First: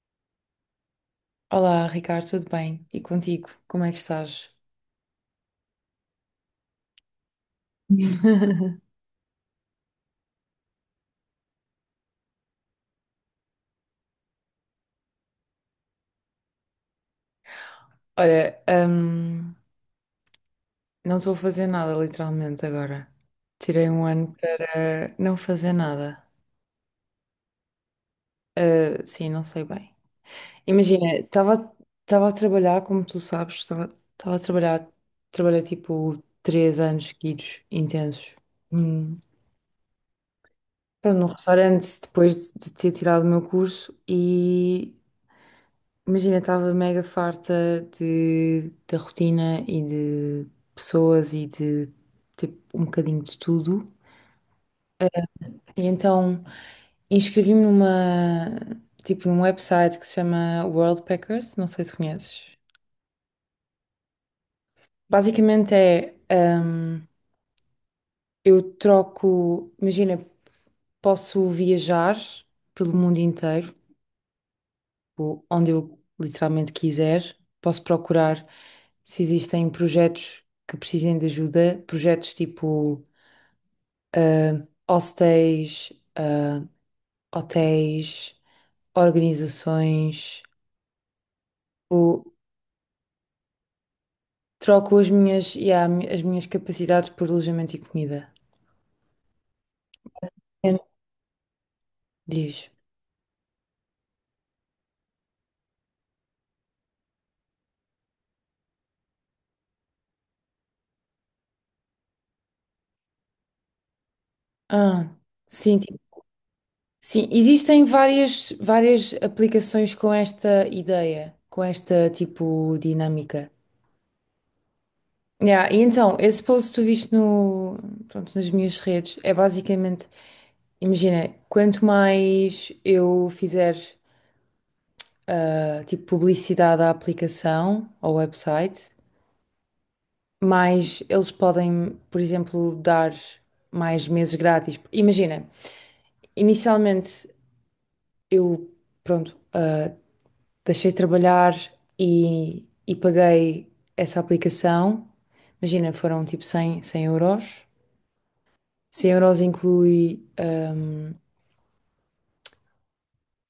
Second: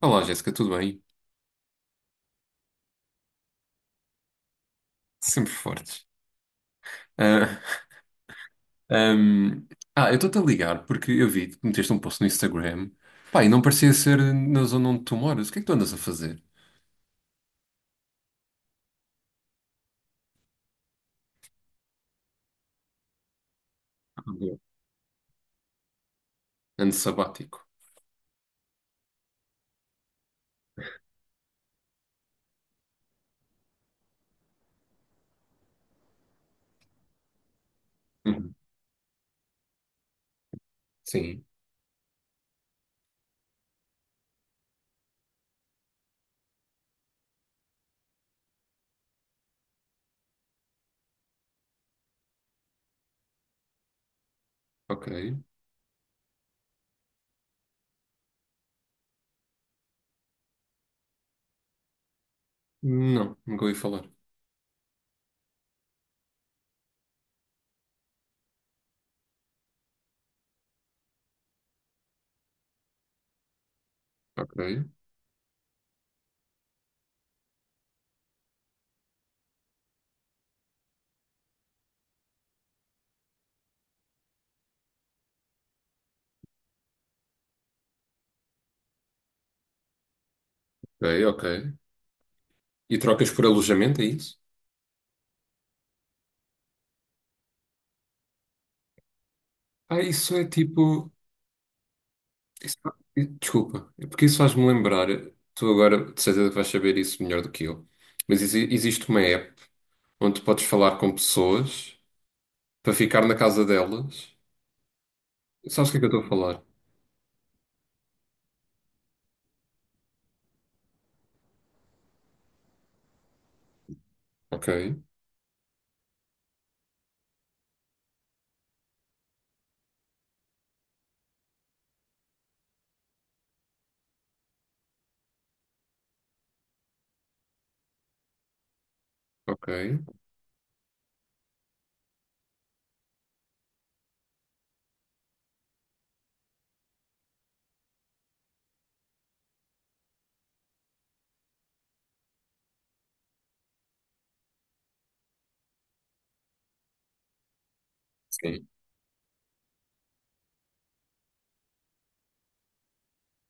Olá, Jéssica, tudo bem? Olá, Ricardo, tudo bem? E contigo, como é que estás? Sempre fortes. Ah, ahm, eu estou-te a ligar porque eu vi que meteste um post no Instagram. Pá, e não parecia ser na zona onde tu moras. O que é que tu andas a fazer? Olha, não estou a fazer nada literalmente agora. Tirei um Ah, ano boa. para não fazer nada. Ano sabático. Ah, sim, não sei bem. Imagina, estava a trabalhar, como tu sabes, estava a trabalhar, trabalhei tipo três anos seguidos, intensos. Uhum. Hum. Pronto, num Sim, restaurante, depois de ter tirado o meu curso. E imagina, estava mega farta de, da rotina e de pessoas e de tipo um bocadinho de tudo. ok. E então inscrevi-me numa, tipo, num website que se chama World Packers, não sei se conheces. Não, nunca ouvi falar. Basicamente é, eu troco, imagina, posso viajar pelo mundo inteiro, Ok, tipo, onde eu literalmente quiser. Posso procurar se existem projetos que precisem de ajuda, projetos tipo hostéis, hotéis, organizações. ok, ok. Tipo, E trocas por alojamento, é isso? troco as minhas, yeah, as minhas capacidades por alojamento e comida. Ah, isso é É. tipo. Diz. isso- Desculpa, é porque isso faz-me lembrar. Tu agora, de certeza, que vais saber isso melhor do que eu. Mas existe uma app onde tu podes falar com pessoas, para ficar na casa delas. Ah, sim, Sabes o que é que eu estou a falar? sim, existem várias, várias aplicações com esta ideia, com esta tipo dinâmica. Ok, Yeah, e então, esse post que tu viste no, pronto, nas minhas redes, é basicamente, imagina, quanto mais eu fizer, tipo, publicidade à aplicação, ao website, ok. mais eles podem, por exemplo, dar mais meses grátis. Imagina, inicialmente eu, pronto, deixei de trabalhar e paguei essa aplicação. Imagina, foram tipo cem euros. Sim, Cem euros inclui,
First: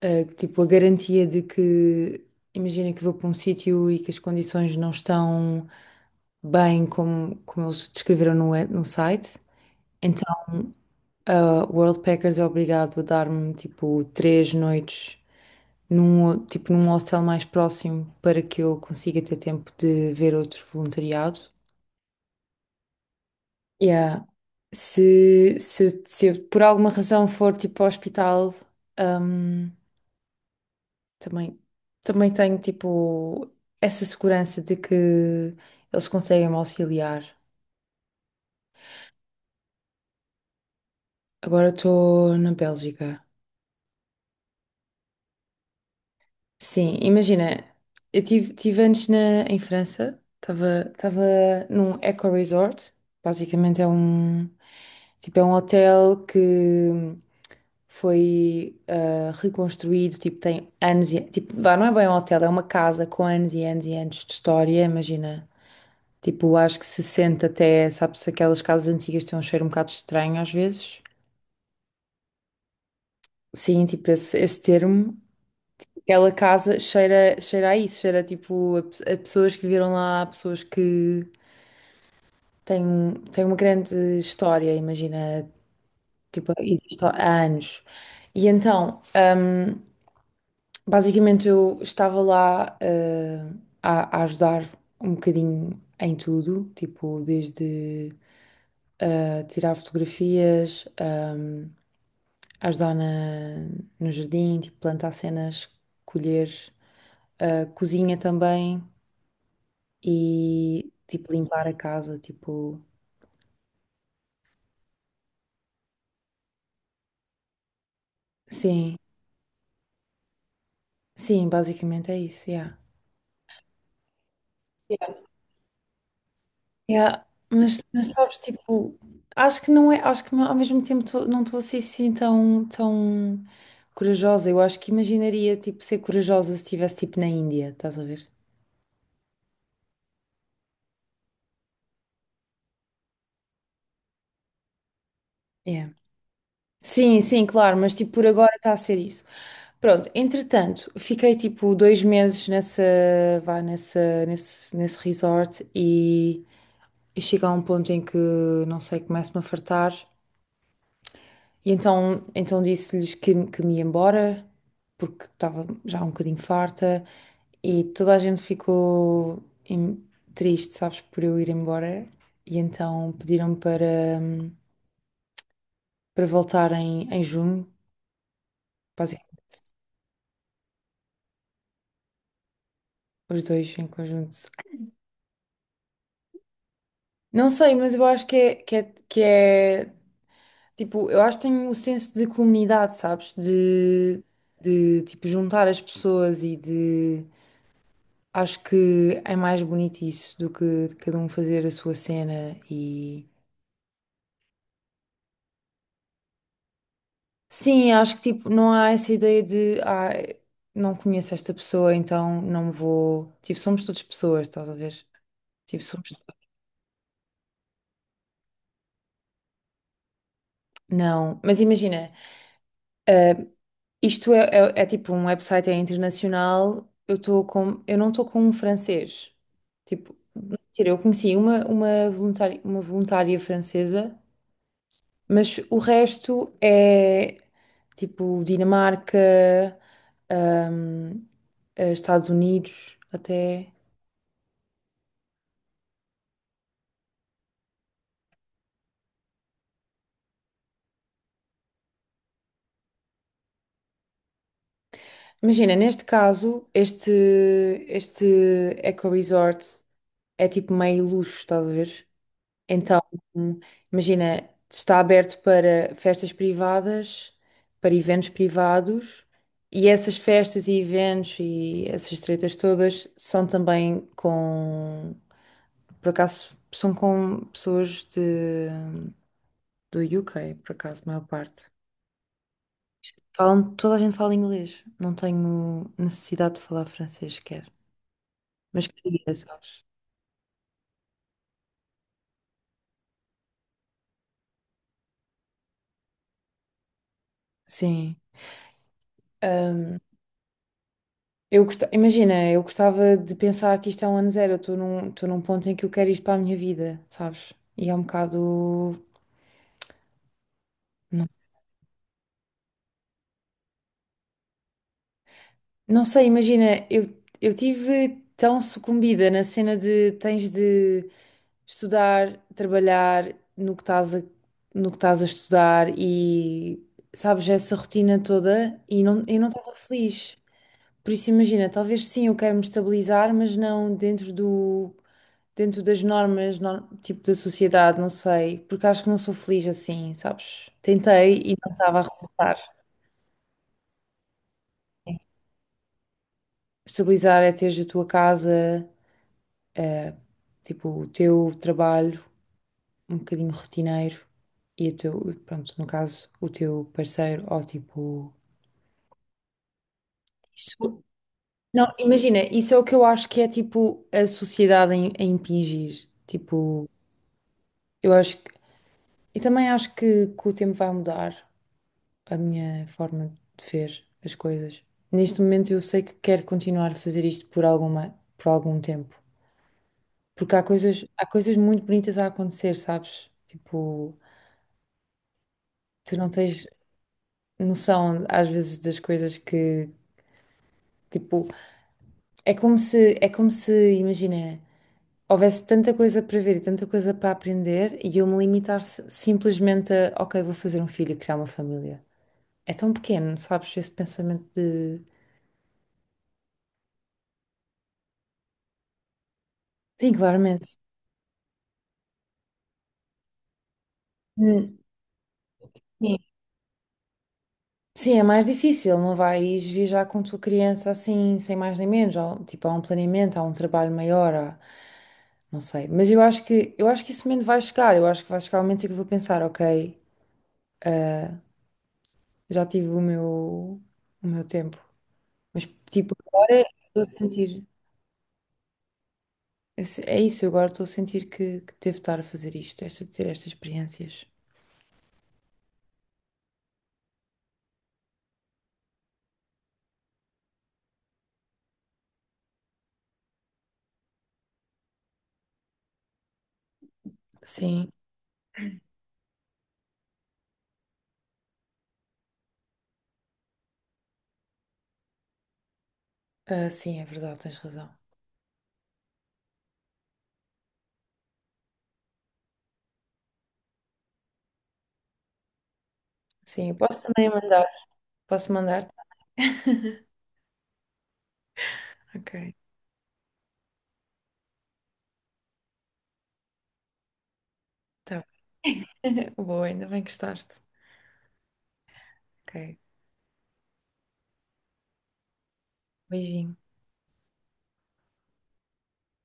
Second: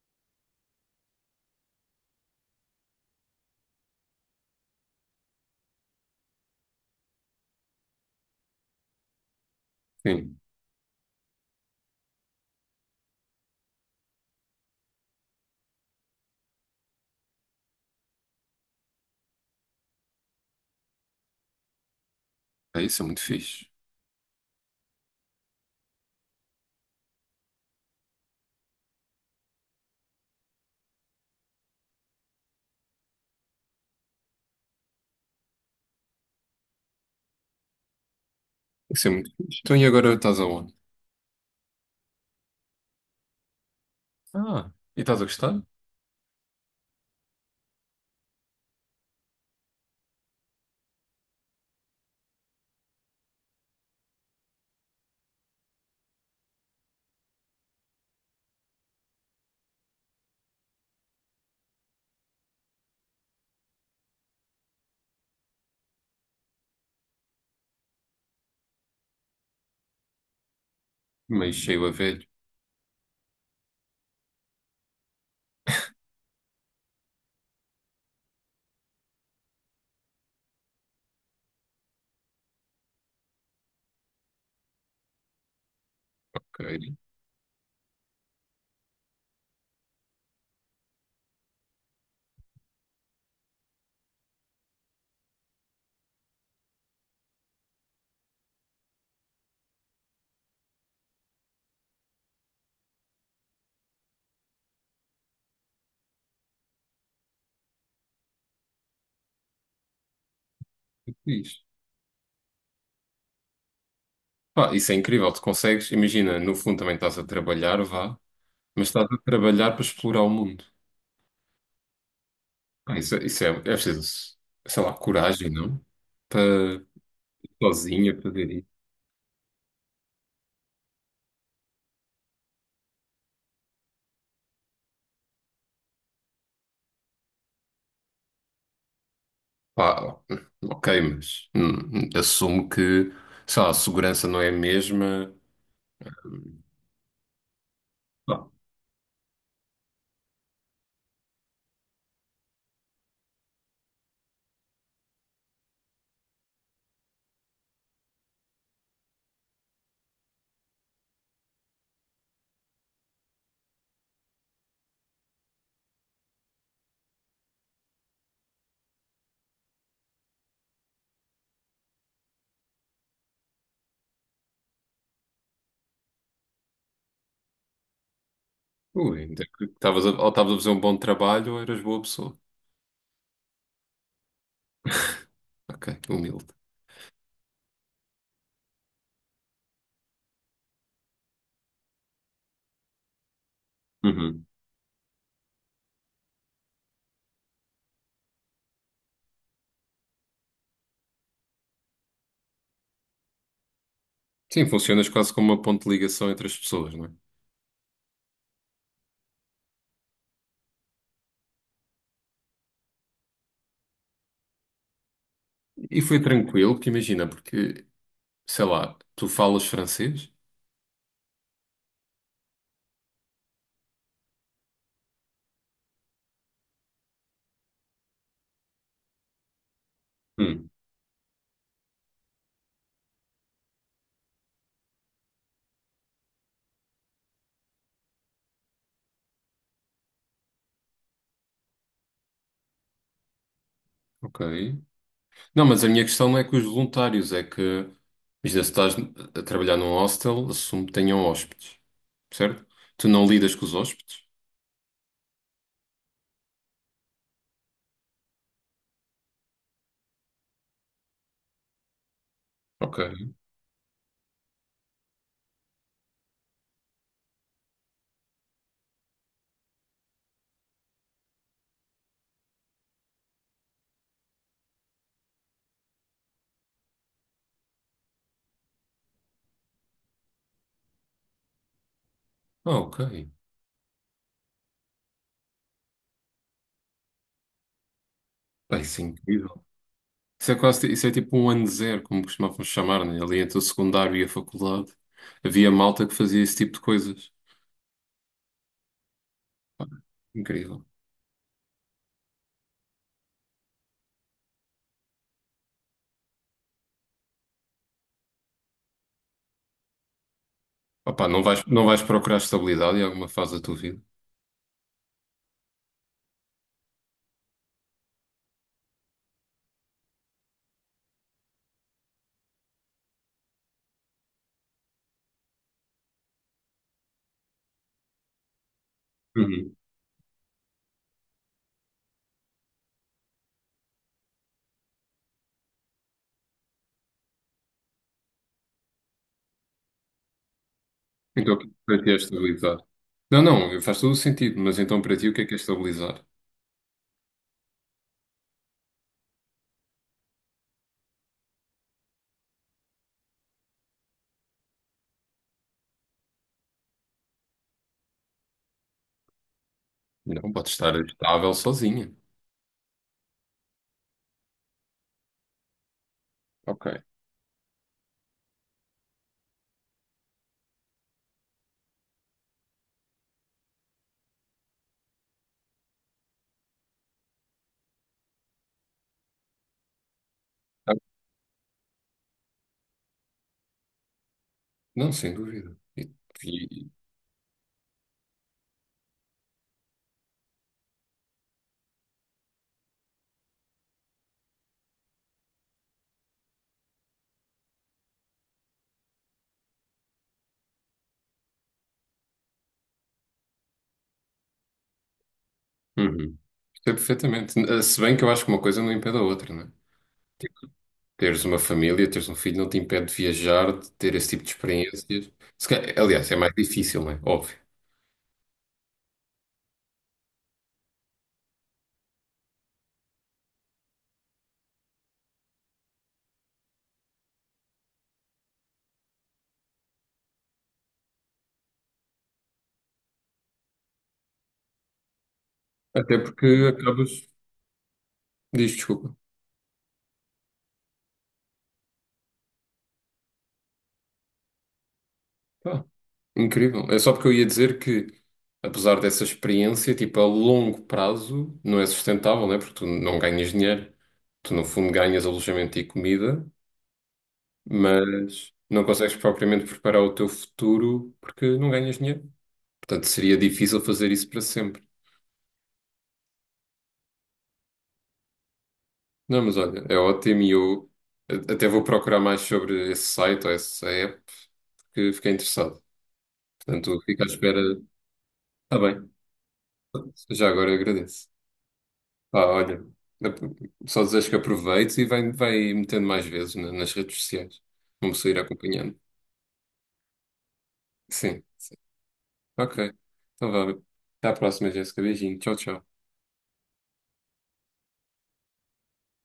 tipo, a garantia de que, imagina que vou para um sítio e que as condições não estão bem como, como eles descreveram no, no site. Então, sim. a World Packers é obrigado a dar-me, tipo, três noites num, tipo, num hostel mais próximo, para que eu consiga ter tempo de ver outro voluntariado. É, isso é muito fixe. Yeah. Se eu, por alguma razão, for, tipo, ao hospital, hum, também, também tenho, tipo, essa segurança de que eles conseguem me auxiliar. Isso é muito fixe. Então e agora estás aonde? Agora estou na Bélgica. Ah, e estás a gostar? Sim, imagina, eu tive antes na, em França, estava num eco-resort, basicamente é um, tipo, é um hotel que foi, reconstruído, tipo, tem anos e, tipo, vá, não é bem um hotel, é uma casa com anos e anos e anos de história, imagina. Tipo, acho que se sente até, sabes, aquelas casas antigas têm um cheiro um bocado estranho às vezes. Meio cheio a velho. Sim, tipo, esse termo, aquela casa cheira, cheira a isso, cheira tipo a, a pessoas que viveram lá, a pessoas que têm, têm uma grande história, imagina, tipo, Ok, existe há anos. E então, basicamente eu estava lá, a ajudar um bocadinho em tudo, tipo, desde, tirar fotografias, ajudar no jardim, tipo plantar cenas, colher, cozinha também e que tipo fixe. limpar a casa, tipo, Pá, isso é incrível. Tu consegues, imagina, no fundo também estás a trabalhar, vá, mas sim, estás a trabalhar para explorar o mundo. sim, basicamente é isso, yeah. Pá, isso, é, isso é preciso, sei lá, coragem, não? Para Yeah, mas sozinha sabes, fazer. tipo, acho que não é, acho que ao mesmo tempo, não estou assim, assim tão, tão corajosa. Eu acho que imaginaria, tipo, ser corajosa se estivesse, tipo, na Índia, estás a ver? Pá, ok, mas assumo que, sei lá, a segurança não é a mesma. Yeah. Sim, sim, claro, mas tipo, por Ah, agora está a ser isso. Pronto, entretanto, fiquei tipo dois meses nessa, vá, nessa, nesse, nesse resort e eu chego a um ponto em que, não sei, começo-me a fartar. E então, então disse-lhes que me ia embora, porque estava já um bocadinho farta e toda a gente ficou em- triste, sabes, por eu ir embora. E então pediram para, para voltar em, em junho, ui, ainda basicamente. que estavas a, ou estavas a fazer um bom trabalho ou eras boa pessoa. Os dois em conjunto. Ok, humilde. Não sei, mas eu acho que é, que é, que é tipo, eu acho que tenho um senso de comunidade, sabes? Uhum. De tipo, juntar as pessoas e de. Acho que é mais bonito isso do que de cada um fazer a sua cena e. Sim, funcionas quase como uma ponte de ligação entre as pessoas, não é? Sim, acho que tipo, não há essa ideia de. Ah, não conheço esta pessoa, então não me vou. Tipo, somos todas pessoas, estás a ver? Tipo, E somos. foi tranquilo, porque imagina, porque, sei lá, tu falas francês? Não, mas imagina. eh, Isto é, é tipo um website, é internacional. Eu estou com, eu não estou com um francês. Tipo, Hum, mentira, eu conheci uma voluntária, uma voluntária francesa, mas o resto é tipo Dinamarca, hum, Estados Unidos, até. ok. Não, mas a minha questão não é com os voluntários, é que, imagina, se estás a trabalhar num hostel, assumo que tenham hóspedes, certo? Tu não lidas com os hóspedes? Imagina, neste caso, este eco resort é tipo meio luxo, estás a ver? Então, Ok. hum, imagina, está aberto para festas privadas, para eventos privados, e essas festas e eventos e essas tretas todas são também com, por acaso, são com pessoas de, do UK, por acaso, a maior parte. Ah, ok. Falam, toda a gente fala inglês, não tenho necessidade de falar francês sequer, Pá, mas isso é queria, incrível. sabes? Isso é quase, isso é tipo um ano zero, como costumávamos chamar, né? Ali entre o secundário e a faculdade. Havia malta que fazia esse tipo de coisas. Sim. Incrível. Imagina, eu gostava de pensar que isto é um ano zero. Eu estou num ponto em que eu quero isto para a minha vida, sabes? E é um bocado. Não, Opá, não vais procurar estabilidade em alguma fase da tua vida? não sei, imagina, eu tive tão sucumbida na cena de tens de estudar, trabalhar no que estás a, no que estás a estudar e sabes, essa rotina toda e não, eu não estava Uhum. feliz. Por isso, imagina, talvez sim, eu quero me estabilizar, mas não dentro do. Dentro das normas, tipo da sociedade, não sei, porque acho que não sou feliz assim, sabes? Tentei Então, e o que não estava a para ti é resultar. estabilizar? Não, não, faz todo o sentido, mas então para ti o que é estabilizar? Estabilizar é teres a tua casa, eh, tipo o teu trabalho, um bocadinho rotineiro e o teu, pronto, no caso, o teu parceiro ou tipo. Não, pode estar Isso- estável Não, sozinha. imagina, isso é o que eu acho que é tipo a sociedade em a impingir. Tipo, Ok. eu acho que. Eu também acho que o tempo vai mudar a minha forma de ver as coisas. Neste momento eu sei que quero continuar a fazer isto por alguma, por algum tempo. Porque Ah, há coisas muito bonitas a acontecer, sabes? Tipo, não, sem dúvida. tu não tens E, noção às vezes das coisas que, tipo, é como se, imagina, houvesse tanta coisa para ver e tanta coisa para aprender e eu me limitar simplesmente a, ok, vou fazer um filho e criar uma família. É tão pequeno, sabes? Esse pensamento de. uhum. Sei perfeitamente. Se bem que eu acho que uma coisa não impede a outra, né? Sim, claramente. Teres uma família, teres um filho, não te impede de viajar, de ter esse tipo de Hum. experiências. Se ca- Sim. Aliás, é mais difícil, não é? Óbvio. Sim, é mais difícil, não vais viajar com tua criança assim, sem mais nem menos. Há, tipo, há um planeamento, há um trabalho maior, há não sei. Mas eu acho que esse momento vai chegar. Eu acho que vai chegar o momento em que eu vou pensar, ok, já tive o meu tempo. Mas, tipo, Até porque agora estou a acabas. sentir, Diz, desculpa. É isso, eu agora estou a sentir que devo estar a fazer isto, esta, ter estas experiências. Pá, incrível. É só porque eu ia dizer que, apesar dessa experiência, tipo, a longo prazo não é sustentável, né? Porque tu não ganhas dinheiro. Tu, no fundo, ganhas alojamento e comida, Sim, mas não consegues propriamente preparar o teu futuro porque não ganhas dinheiro. Portanto, seria difícil fazer isso para sempre. ah, sim, é verdade, tens razão. Não, mas olha, é ótimo e eu até vou procurar mais sobre esse site ou essa app porque fiquei interessado. Sim, eu Portanto, posso fico à também espera. mandar, posso Está mandar-te. bem, já agora agradeço. Ok, Ah, olha, só desejo que aproveites e vai metendo mais vezes nas redes sociais. Vamos tá. sair acompanhando. Boa, ainda bem que gostaste. Sim, Ok, ok. Então vá. Até à próxima, Jéssica. Beijinho. Tchau, tchau. beijinho.